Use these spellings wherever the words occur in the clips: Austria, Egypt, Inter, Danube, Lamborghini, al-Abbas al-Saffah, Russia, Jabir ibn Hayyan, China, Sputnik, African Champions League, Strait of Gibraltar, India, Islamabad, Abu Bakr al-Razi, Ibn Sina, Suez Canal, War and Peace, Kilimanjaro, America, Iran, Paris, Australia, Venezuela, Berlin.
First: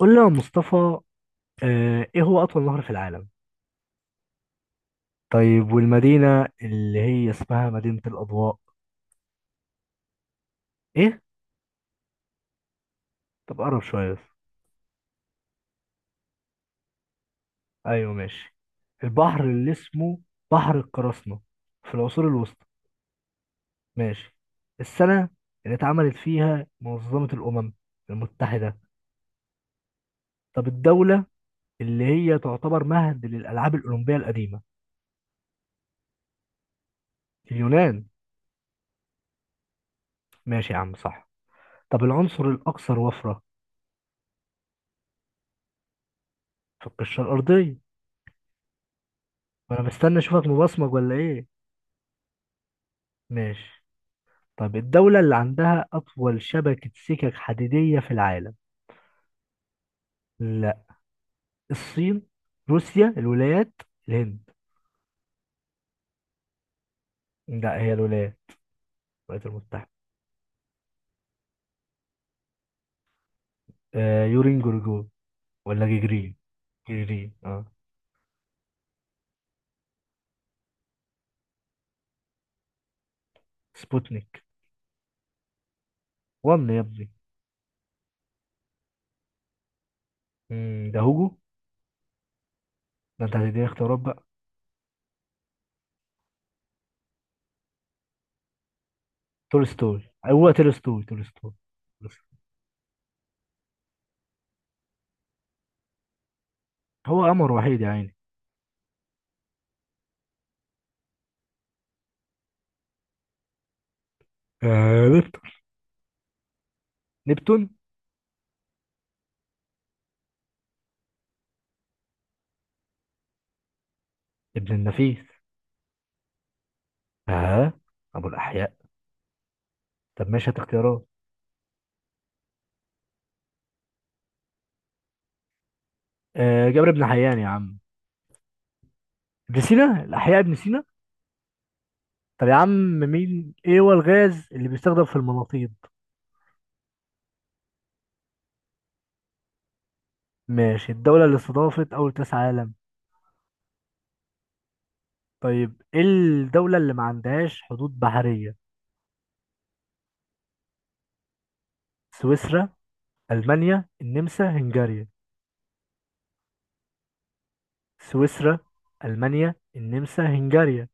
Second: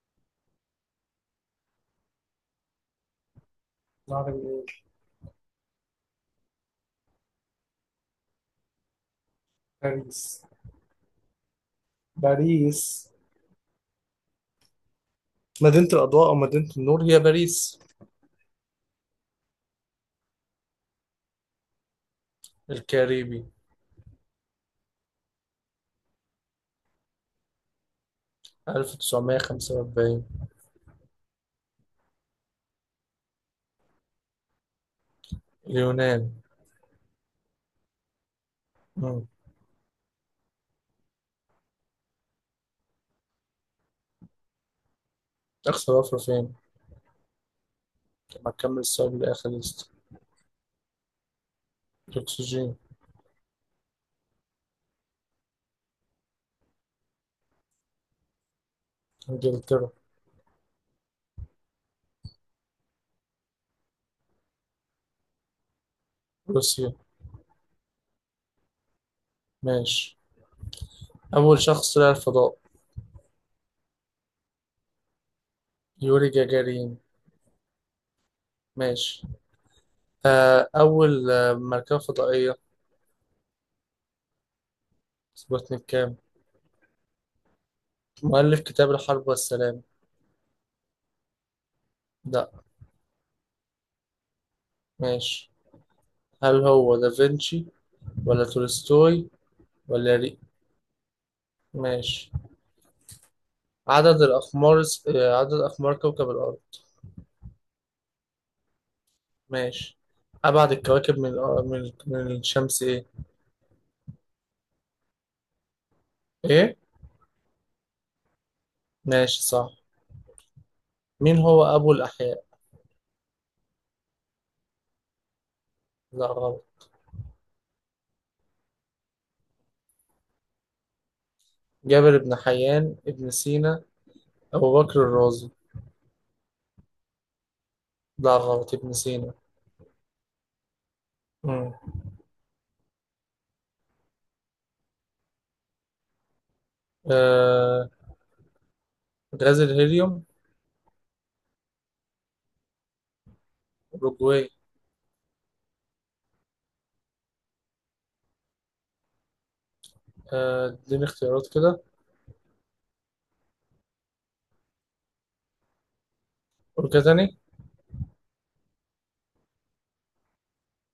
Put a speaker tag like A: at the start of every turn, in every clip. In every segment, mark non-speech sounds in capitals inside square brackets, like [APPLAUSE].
A: قول لي يا مصطفى. ايه هو اطول نهر في العالم؟
B: نهر النيل.
A: طيب، والمدينة اللي هي اسمها مدينة الاضواء؟
B: باريس.
A: ايه؟
B: باريس.
A: طب قرب شوية بس.
B: مدينة الأضواء أو مدينة النور هي باريس.
A: ايوه، ماشي. البحر اللي اسمه بحر القراصنة في العصور الوسطى.
B: الكاريبي.
A: ماشي. السنة اللي اتعملت فيها منظمة الأمم المتحدة.
B: 1945.
A: طب الدولة اللي هي تعتبر مهد للألعاب الأولمبية القديمة.
B: اليونان.
A: اليونان.
B: مم.
A: ماشي يا عم، صح. طب العنصر الأكثر وفرة
B: أقصى ضفر فين؟
A: في القشرة الأرضية.
B: لما تكمل السؤال لآخر
A: وأنا
B: لست.
A: مستني أشوفك مبصمج ولا إيه.
B: الأكسجين.
A: ماشي. طب الدولة اللي عندها أطول شبكة سكك حديدية في العالم.
B: إنجلترا.
A: لا. الصين، روسيا، الولايات، الهند.
B: روسيا.
A: لا، هي الولايات المتحدة.
B: ماشي. أول شخص طلع الفضاء.
A: يورين جورجو ولا
B: يوري
A: جيجرين.
B: جاجارين.
A: جيجرين. اه
B: ماشي. أول مركبة فضائية.
A: سبوتنيك
B: سبوتنيك كام؟
A: وان يا ابني.
B: مؤلف كتاب الحرب والسلام.
A: ده هوجو.
B: لا.
A: ده انت هتديني اختيارات بقى.
B: ماشي. هل هو دافنشي ولا تولستوي
A: تولستوي،
B: ولا ري؟
A: هو تولستوي. تولستوي.
B: ماشي. عدد الأقمار عدد أقمار كوكب الأرض.
A: هو قمر وحيد يا عيني.
B: ماشي. أبعد الكواكب من الأ- من من الشمس إيه؟
A: نبتون.
B: إيه؟
A: نبتون.
B: ماشي صح. مين هو أبو الأحياء؟
A: ابن النفيس.
B: لا غلط.
A: اه. ابو الاحياء. طب ماشي، هات اختيارات.
B: جابر بن حيان، ابن سينا، أبو بكر الرازي.
A: جابر بن حيان يا عم.
B: لا غلط ابن سينا.
A: ابن سينا الأحياء، ابن سينا.
B: مم.
A: طب يا عم، مين إيه هو الغاز اللي بيستخدم في المناطيد؟
B: آه غاز الهيليوم.
A: ماشي. الدولة اللي استضافت أول كأس عالم.
B: أوروجواي.
A: طيب، إيه الدولة اللي ما عندهاش حدود بحرية؟
B: اديني اختيارات كده.
A: سويسرا، ألمانيا، النمسا، هنغاريا.
B: قول كده تاني.
A: سويسرا، ألمانيا، النمسا، هنغاريا.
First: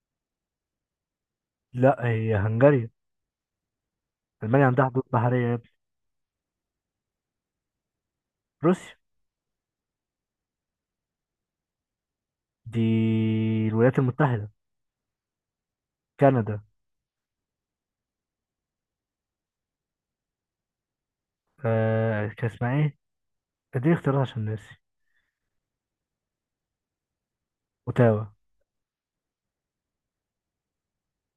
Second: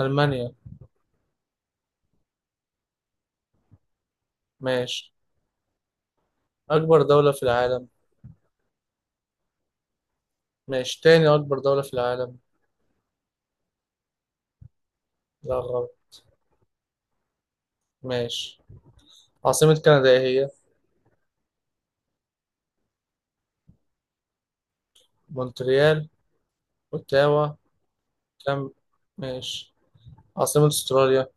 B: ألمانيا.
A: لا، هي هنغاريا. ألمانيا عندها حدود
B: ماشي.
A: بحرية يا ابني.
B: أكبر دولة في العالم.
A: روسيا.
B: ماشي. تاني أكبر دولة في العالم.
A: دي الولايات المتحدة.
B: لا غلط.
A: كندا.
B: ماشي. عاصمة كندا إيه هي؟
A: كان اسمها إيه؟ اديني اختيارات عشان ناسي.
B: مونتريال، أوتاوا،
A: أوتاوا.
B: كام. ماشي. عاصمة أستراليا.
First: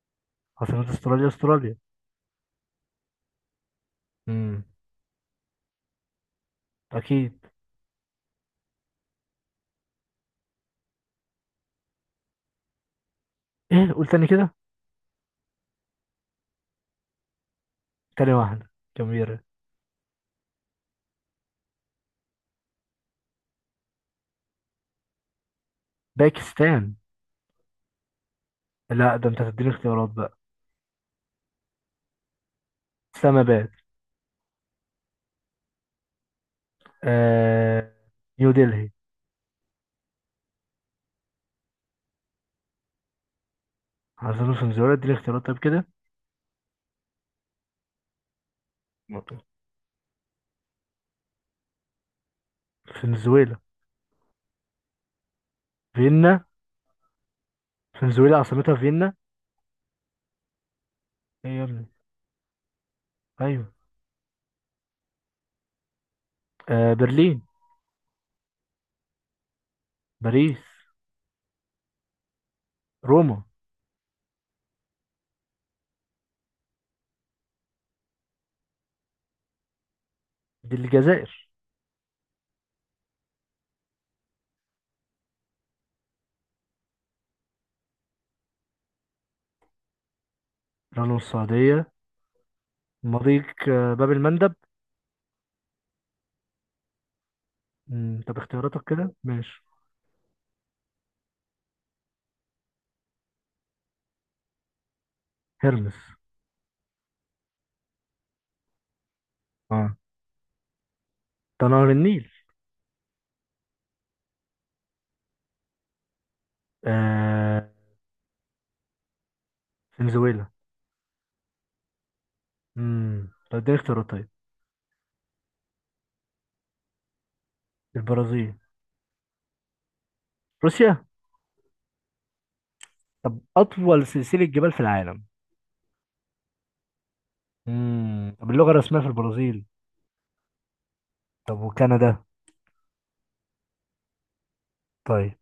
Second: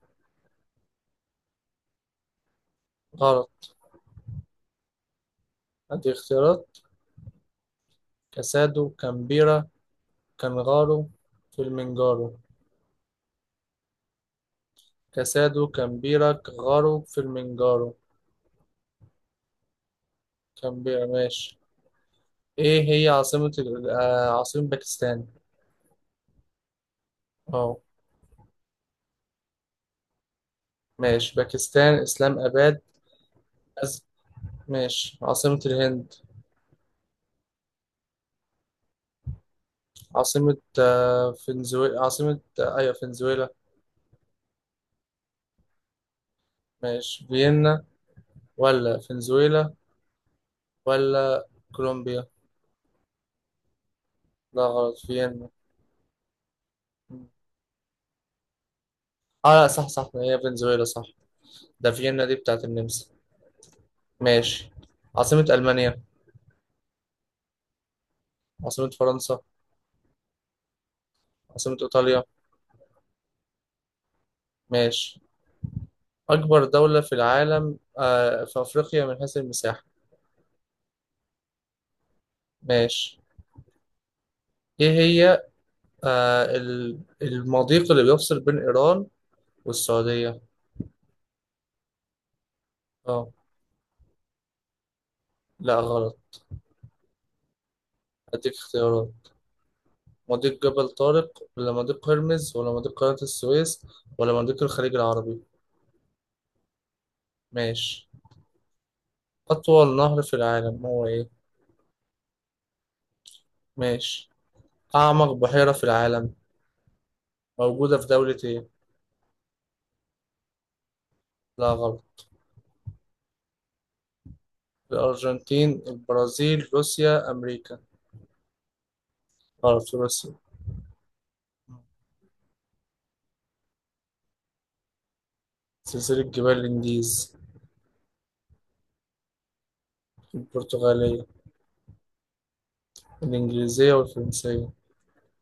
A: عاصمة استراليا.
B: غلط.
A: امم
B: هدي اختيارات.
A: اكيد.
B: كاسادو، كامبيرا، كانغارو، فيلمنجارو.
A: ايه، قول تاني كده.
B: كاسادو، كامبيرا، كانغارو، فيلمنجارو.
A: تاني واحدة، جميلة.
B: كامبيرا. ماشي. إيه هي عاصمة عاصمة باكستان؟
A: باكستان.
B: أه.
A: لا، ده انت هتديني اختيارات بقى.
B: ماشي. باكستان إسلام آباد.
A: اسلاماباد.
B: أز... ماشي. عاصمة الهند.
A: آه... نيو دلهي.
B: عاصمة فنزويلا، عاصمة أيوة فنزويلا.
A: عاصمة فنزويلا، اديني اختيارات طيب كده.
B: ماشي. فيينا ولا فنزويلا ولا كولومبيا؟
A: فنزويلا.
B: لا غلط فيينا.
A: فيينا. فنزويلا عاصمتها فيينا؟
B: اه لا، صح صح، هي فنزويلا صح.
A: ايه يا ابني.
B: ده فيينا دي بتاعت النمسا.
A: ايوه.
B: ماشي. عاصمة ألمانيا.
A: برلين.
B: عاصمة فرنسا.
A: باريس.
B: عاصمة إيطاليا.
A: روما.
B: ماشي. أكبر دولة في العالم، في أفريقيا من حيث المساحة.
A: دي الجزائر.
B: ماشي. إيه هي المضيق اللي بيفصل بين إيران والسعودية.
A: لبنان، السعودية.
B: اه
A: مضيق باب المندب.
B: لا غلط.
A: طب
B: أديك
A: اختياراتك
B: اختيارات.
A: كده ماشي.
B: مضيق جبل طارق ولا مضيق هرمز ولا مضيق قناة السويس ولا مضيق الخليج العربي؟
A: هرمس.
B: ماشي.
A: اه،
B: أطول نهر في العالم هو إيه؟
A: ده نهر النيل.
B: ماشي. أعمق بحيرة في العالم
A: آه.
B: موجودة في دولة إيه؟
A: فنزويلا.
B: لا غلط.
A: طب اديني اختيارات طيب.
B: الأرجنتين، البرازيل، روسيا، أمريكا.
A: البرازيل.
B: غلط، في روسيا.
A: روسيا. طب أطول سلسلة جبال في العالم.
B: سلسلة جبال الإنديز.
A: طب اللغة الرسمية في البرازيل.
B: البرتغالية.
A: طب، وكندا.
B: الإنجليزية والفرنسية.
A: طيب،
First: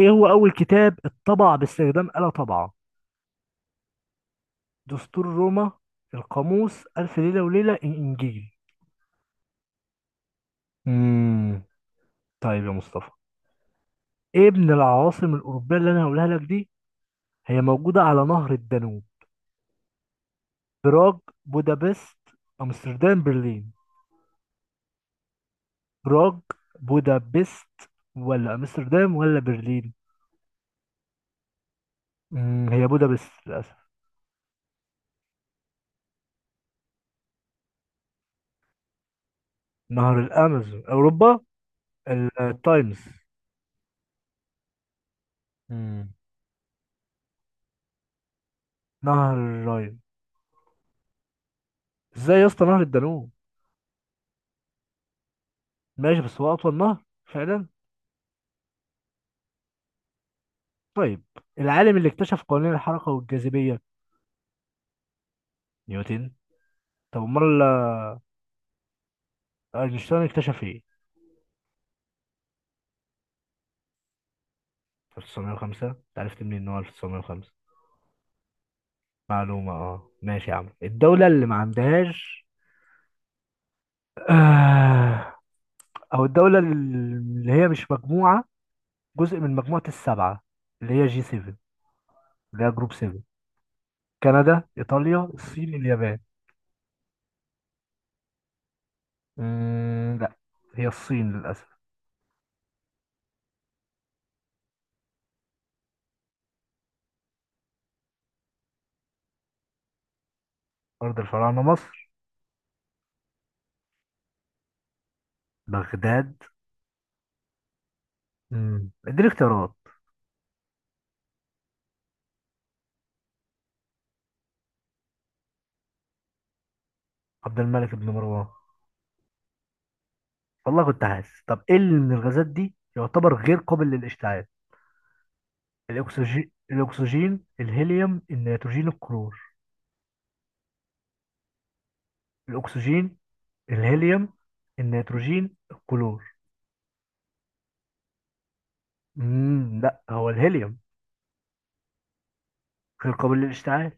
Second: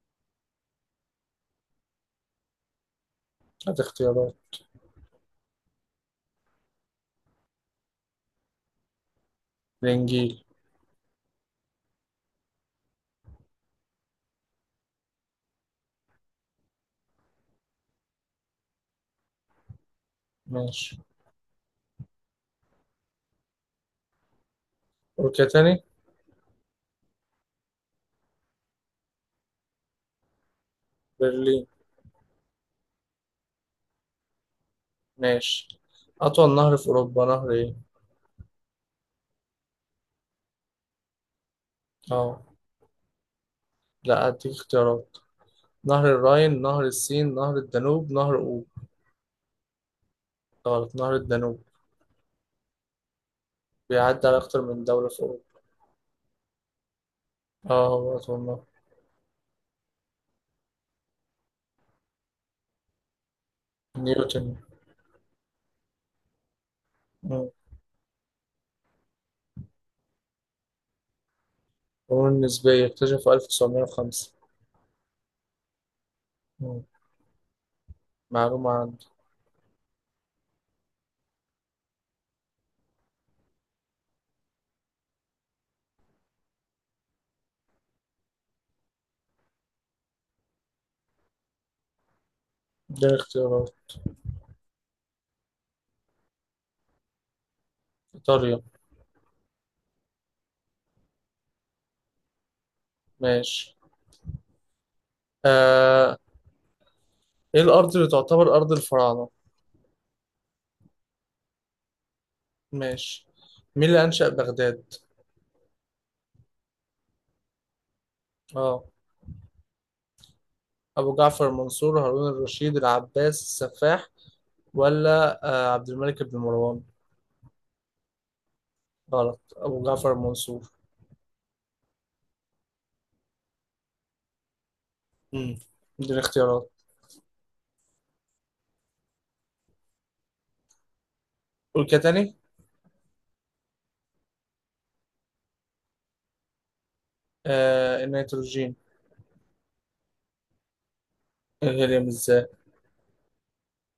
A: إيه هو أول كتاب اتطبع باستخدام آلة طبعة؟
B: هات اختيارات.
A: دستور روما، القاموس، ألف ليلة وليلة، الإنجيل.
B: الإنجيل.
A: امم. طيب يا مصطفى، إيه من العواصم الأوروبية اللي أنا هقولها لك دي، هي موجودة على نهر الدانوب؟
B: ماشي.
A: براغ، بودابست، أمستردام، برلين.
B: أوروبا تاني.
A: براغ، بودابست، ولا أمستردام، ولا برلين.
B: برلين.
A: هي بودابست.
B: ماشي. أطول نهر في أوروبا نهر إيه؟
A: نهر الامازون؟ اوروبا.
B: أه
A: التايمز.
B: لا، أديك اختيارات. نهر
A: امم.
B: الراين، نهر السين، نهر الدانوب، نهر أوب.
A: نهر الراين.
B: غلط، نهر الدانوب.
A: ازاي يا اسطى نهر الدانوب؟
B: بيعدي على أكتر من دولة في أوروبا.
A: ماشي، بس هو اطول نهر فعلا.
B: آه هو والله.
A: طيب، العالم اللي اكتشف قوانين الحركه والجاذبيه.
B: نيوتن.
A: نيوتن. طب
B: مم.
A: امال اينشتاين اكتشف ايه؟
B: القانون النسبية اكتشفه 1905.
A: 1905؟ انت عرفت منين ان هو
B: مم.
A: 1905؟
B: معلومة عندي.
A: معلومه، ماشي يا عم. الدوله اللي ما عندهاش، آه، او الدوله اللي هي مش مجموعه، جزء من مجموعه السبعه، اللي هي جي 7، اللي هي جروب
B: ده
A: 7.
B: اختيارات.
A: كندا، إيطاليا، الصين، اليابان.
B: إيطاليا.
A: لا، هي الصين للأسف.
B: ماشي. آه إيه الأرض اللي تعتبر أرض الفراعنة.
A: أرض الفراعنة مصر.
B: ماشي. مين اللي أنشأ بغداد.
A: بغداد.
B: آه.
A: اديني اختيارات.
B: أبو جعفر المنصور، هارون الرشيد، العباس السفاح، ولا عبد الملك بن مروان.
A: عبد الملك بن مروان.
B: غلط، أبو جعفر المنصور.
A: والله كنت حاسس. طب إيه اللي من الغازات دي يعتبر غير قابل للاشتعال؟
B: مم. دي
A: الأكسجين
B: الاختيارات.
A: الأكسجين الهيليوم، النيتروجين، الكلور.
B: قول كده تاني.
A: الأكسجين، الهيليوم، النيتروجين، الكلور.
B: النيتروجين.
A: لا، هو الهيليوم
B: الهيليوم الذري.
A: غير قابل للاشتعال.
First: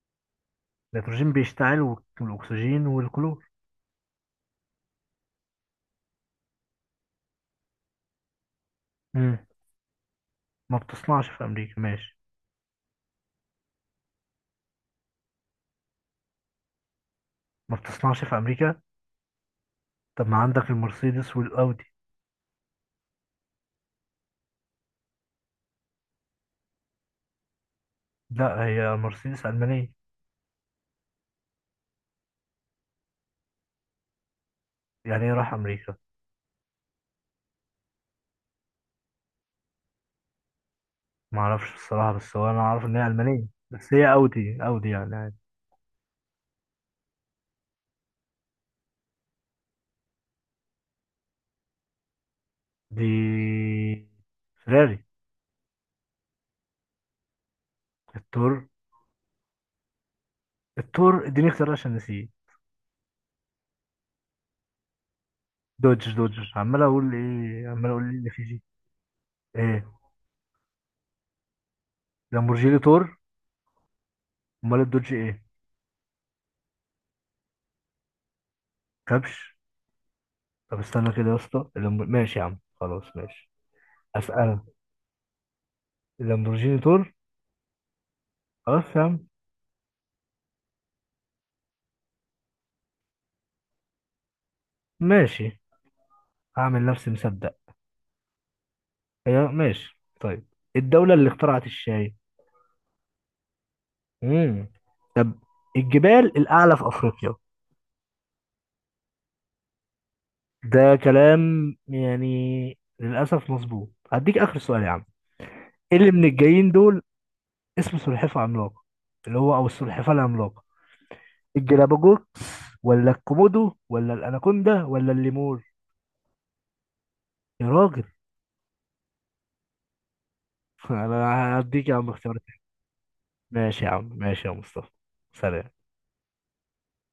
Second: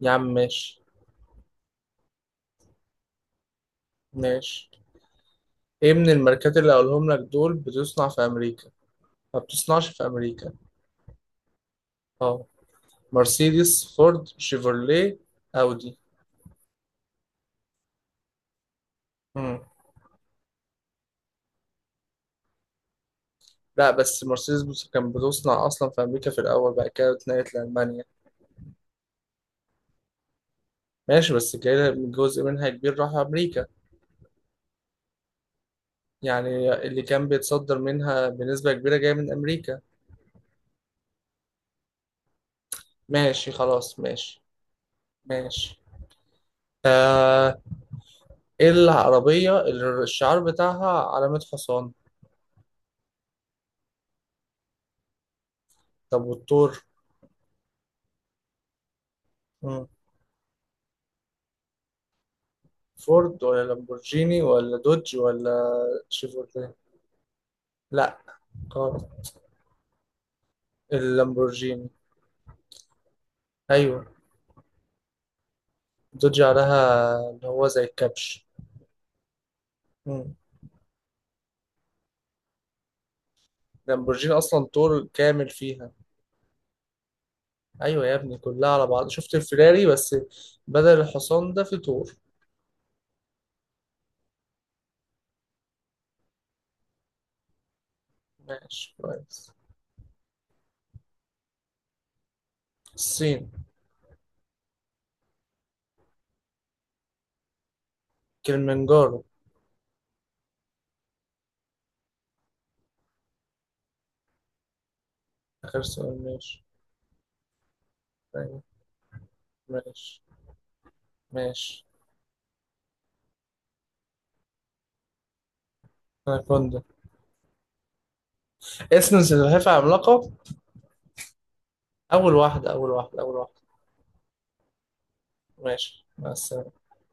B: يا عم ماشي.
A: النيتروجين بيشتعل، والأكسجين والكلور.
B: ماشي. ايه من الماركات اللي هقولهم لك دول بتصنع في امريكا؟
A: مم.
B: ما بتصنعش في امريكا.
A: ما بتصنعش في أمريكا ماشي.
B: اه. مرسيدس، فورد، شيفروليه، اودي.
A: ما بتصنعش في امريكا.
B: مم.
A: طب، ما عندك المرسيدس والاودي.
B: لا بس مرسيدس بص كان بتصنع اصلا في امريكا في الاول، بعد كده اتنقلت لالمانيا.
A: لا، هي مرسيدس المانيه.
B: ماشي بس كده جزء منها كبير راح امريكا.
A: يعني ايه راح امريكا؟
B: يعني اللي كان بيتصدر منها بنسبة كبيرة جاية من امريكا.
A: ما اعرفش الصراحه، بس هو انا اعرف ان هي المانيه،
B: ماشي
A: بس
B: خلاص
A: هي
B: ماشي.
A: اودي، اودي يعني عادي.
B: ماشي. آه ايه العربية اللي الشعار بتاعها علامة حصان؟
A: دي فيراري.
B: طب والثور.
A: التور.
B: مم.
A: التور، اديني اختيار عشان نسيه.
B: فورد ولا لامبورجيني ولا دوج ولا
A: دوج،
B: شيفورلي؟
A: عمال اقول ايه، عمال اقول ايه
B: لا
A: اللي فيه جي.
B: غلط.
A: ايه؟
B: اللامبورجيني.
A: لامبورجيني، تور.
B: ايوه.
A: امال الدوج ايه؟
B: دوج عليها اللي هو زي الكبش.
A: كبش.
B: مم.
A: طب استنى كده يا اسطى، ماشي يا عم، خلاص ماشي.
B: لامبورجيني
A: اسال.
B: اصلا طول كامل فيها.
A: اللامبورجيني تور.
B: ايوه يا ابني، كلها على
A: خلاص يا
B: بعض،
A: عم.
B: شفت الفيراري بس. بدل الحصان ده في طور.
A: ماشي. هعمل نفسي مصدق.
B: ماشي
A: هي
B: كويس.
A: ماشي طيب. الدولة اللي اخترعت الشاي.
B: الصين.
A: امم طب الجبال الأعلى في أفريقيا.
B: كلمنجارو.
A: ده كلام يعني للأسف مظبوط. هديك آخر سؤال يا عم.
B: اخر
A: إيه اللي
B: سؤال
A: من
B: ماشي.
A: الجايين دول اسمه سلحفاة
B: أيوة.
A: عملاقة؟ اللي هو أو السلحفاة
B: ماشي.
A: العملاقة.
B: ماشي.
A: الجلابوجوكس، ولا الكومودو، ولا الأناكوندا، ولا الليمور.
B: اناكوندا.
A: يا راجل!
B: اسم سلحفاة عملاقة.
A: [LAUGHS] أنا هديك يا عم
B: اول
A: اختيارات.
B: واحدة، اول واحدة، اول واحدة.
A: ماشي يا عم، ماشي يا مصطفى، سلام.
B: ماشي مع السلامة.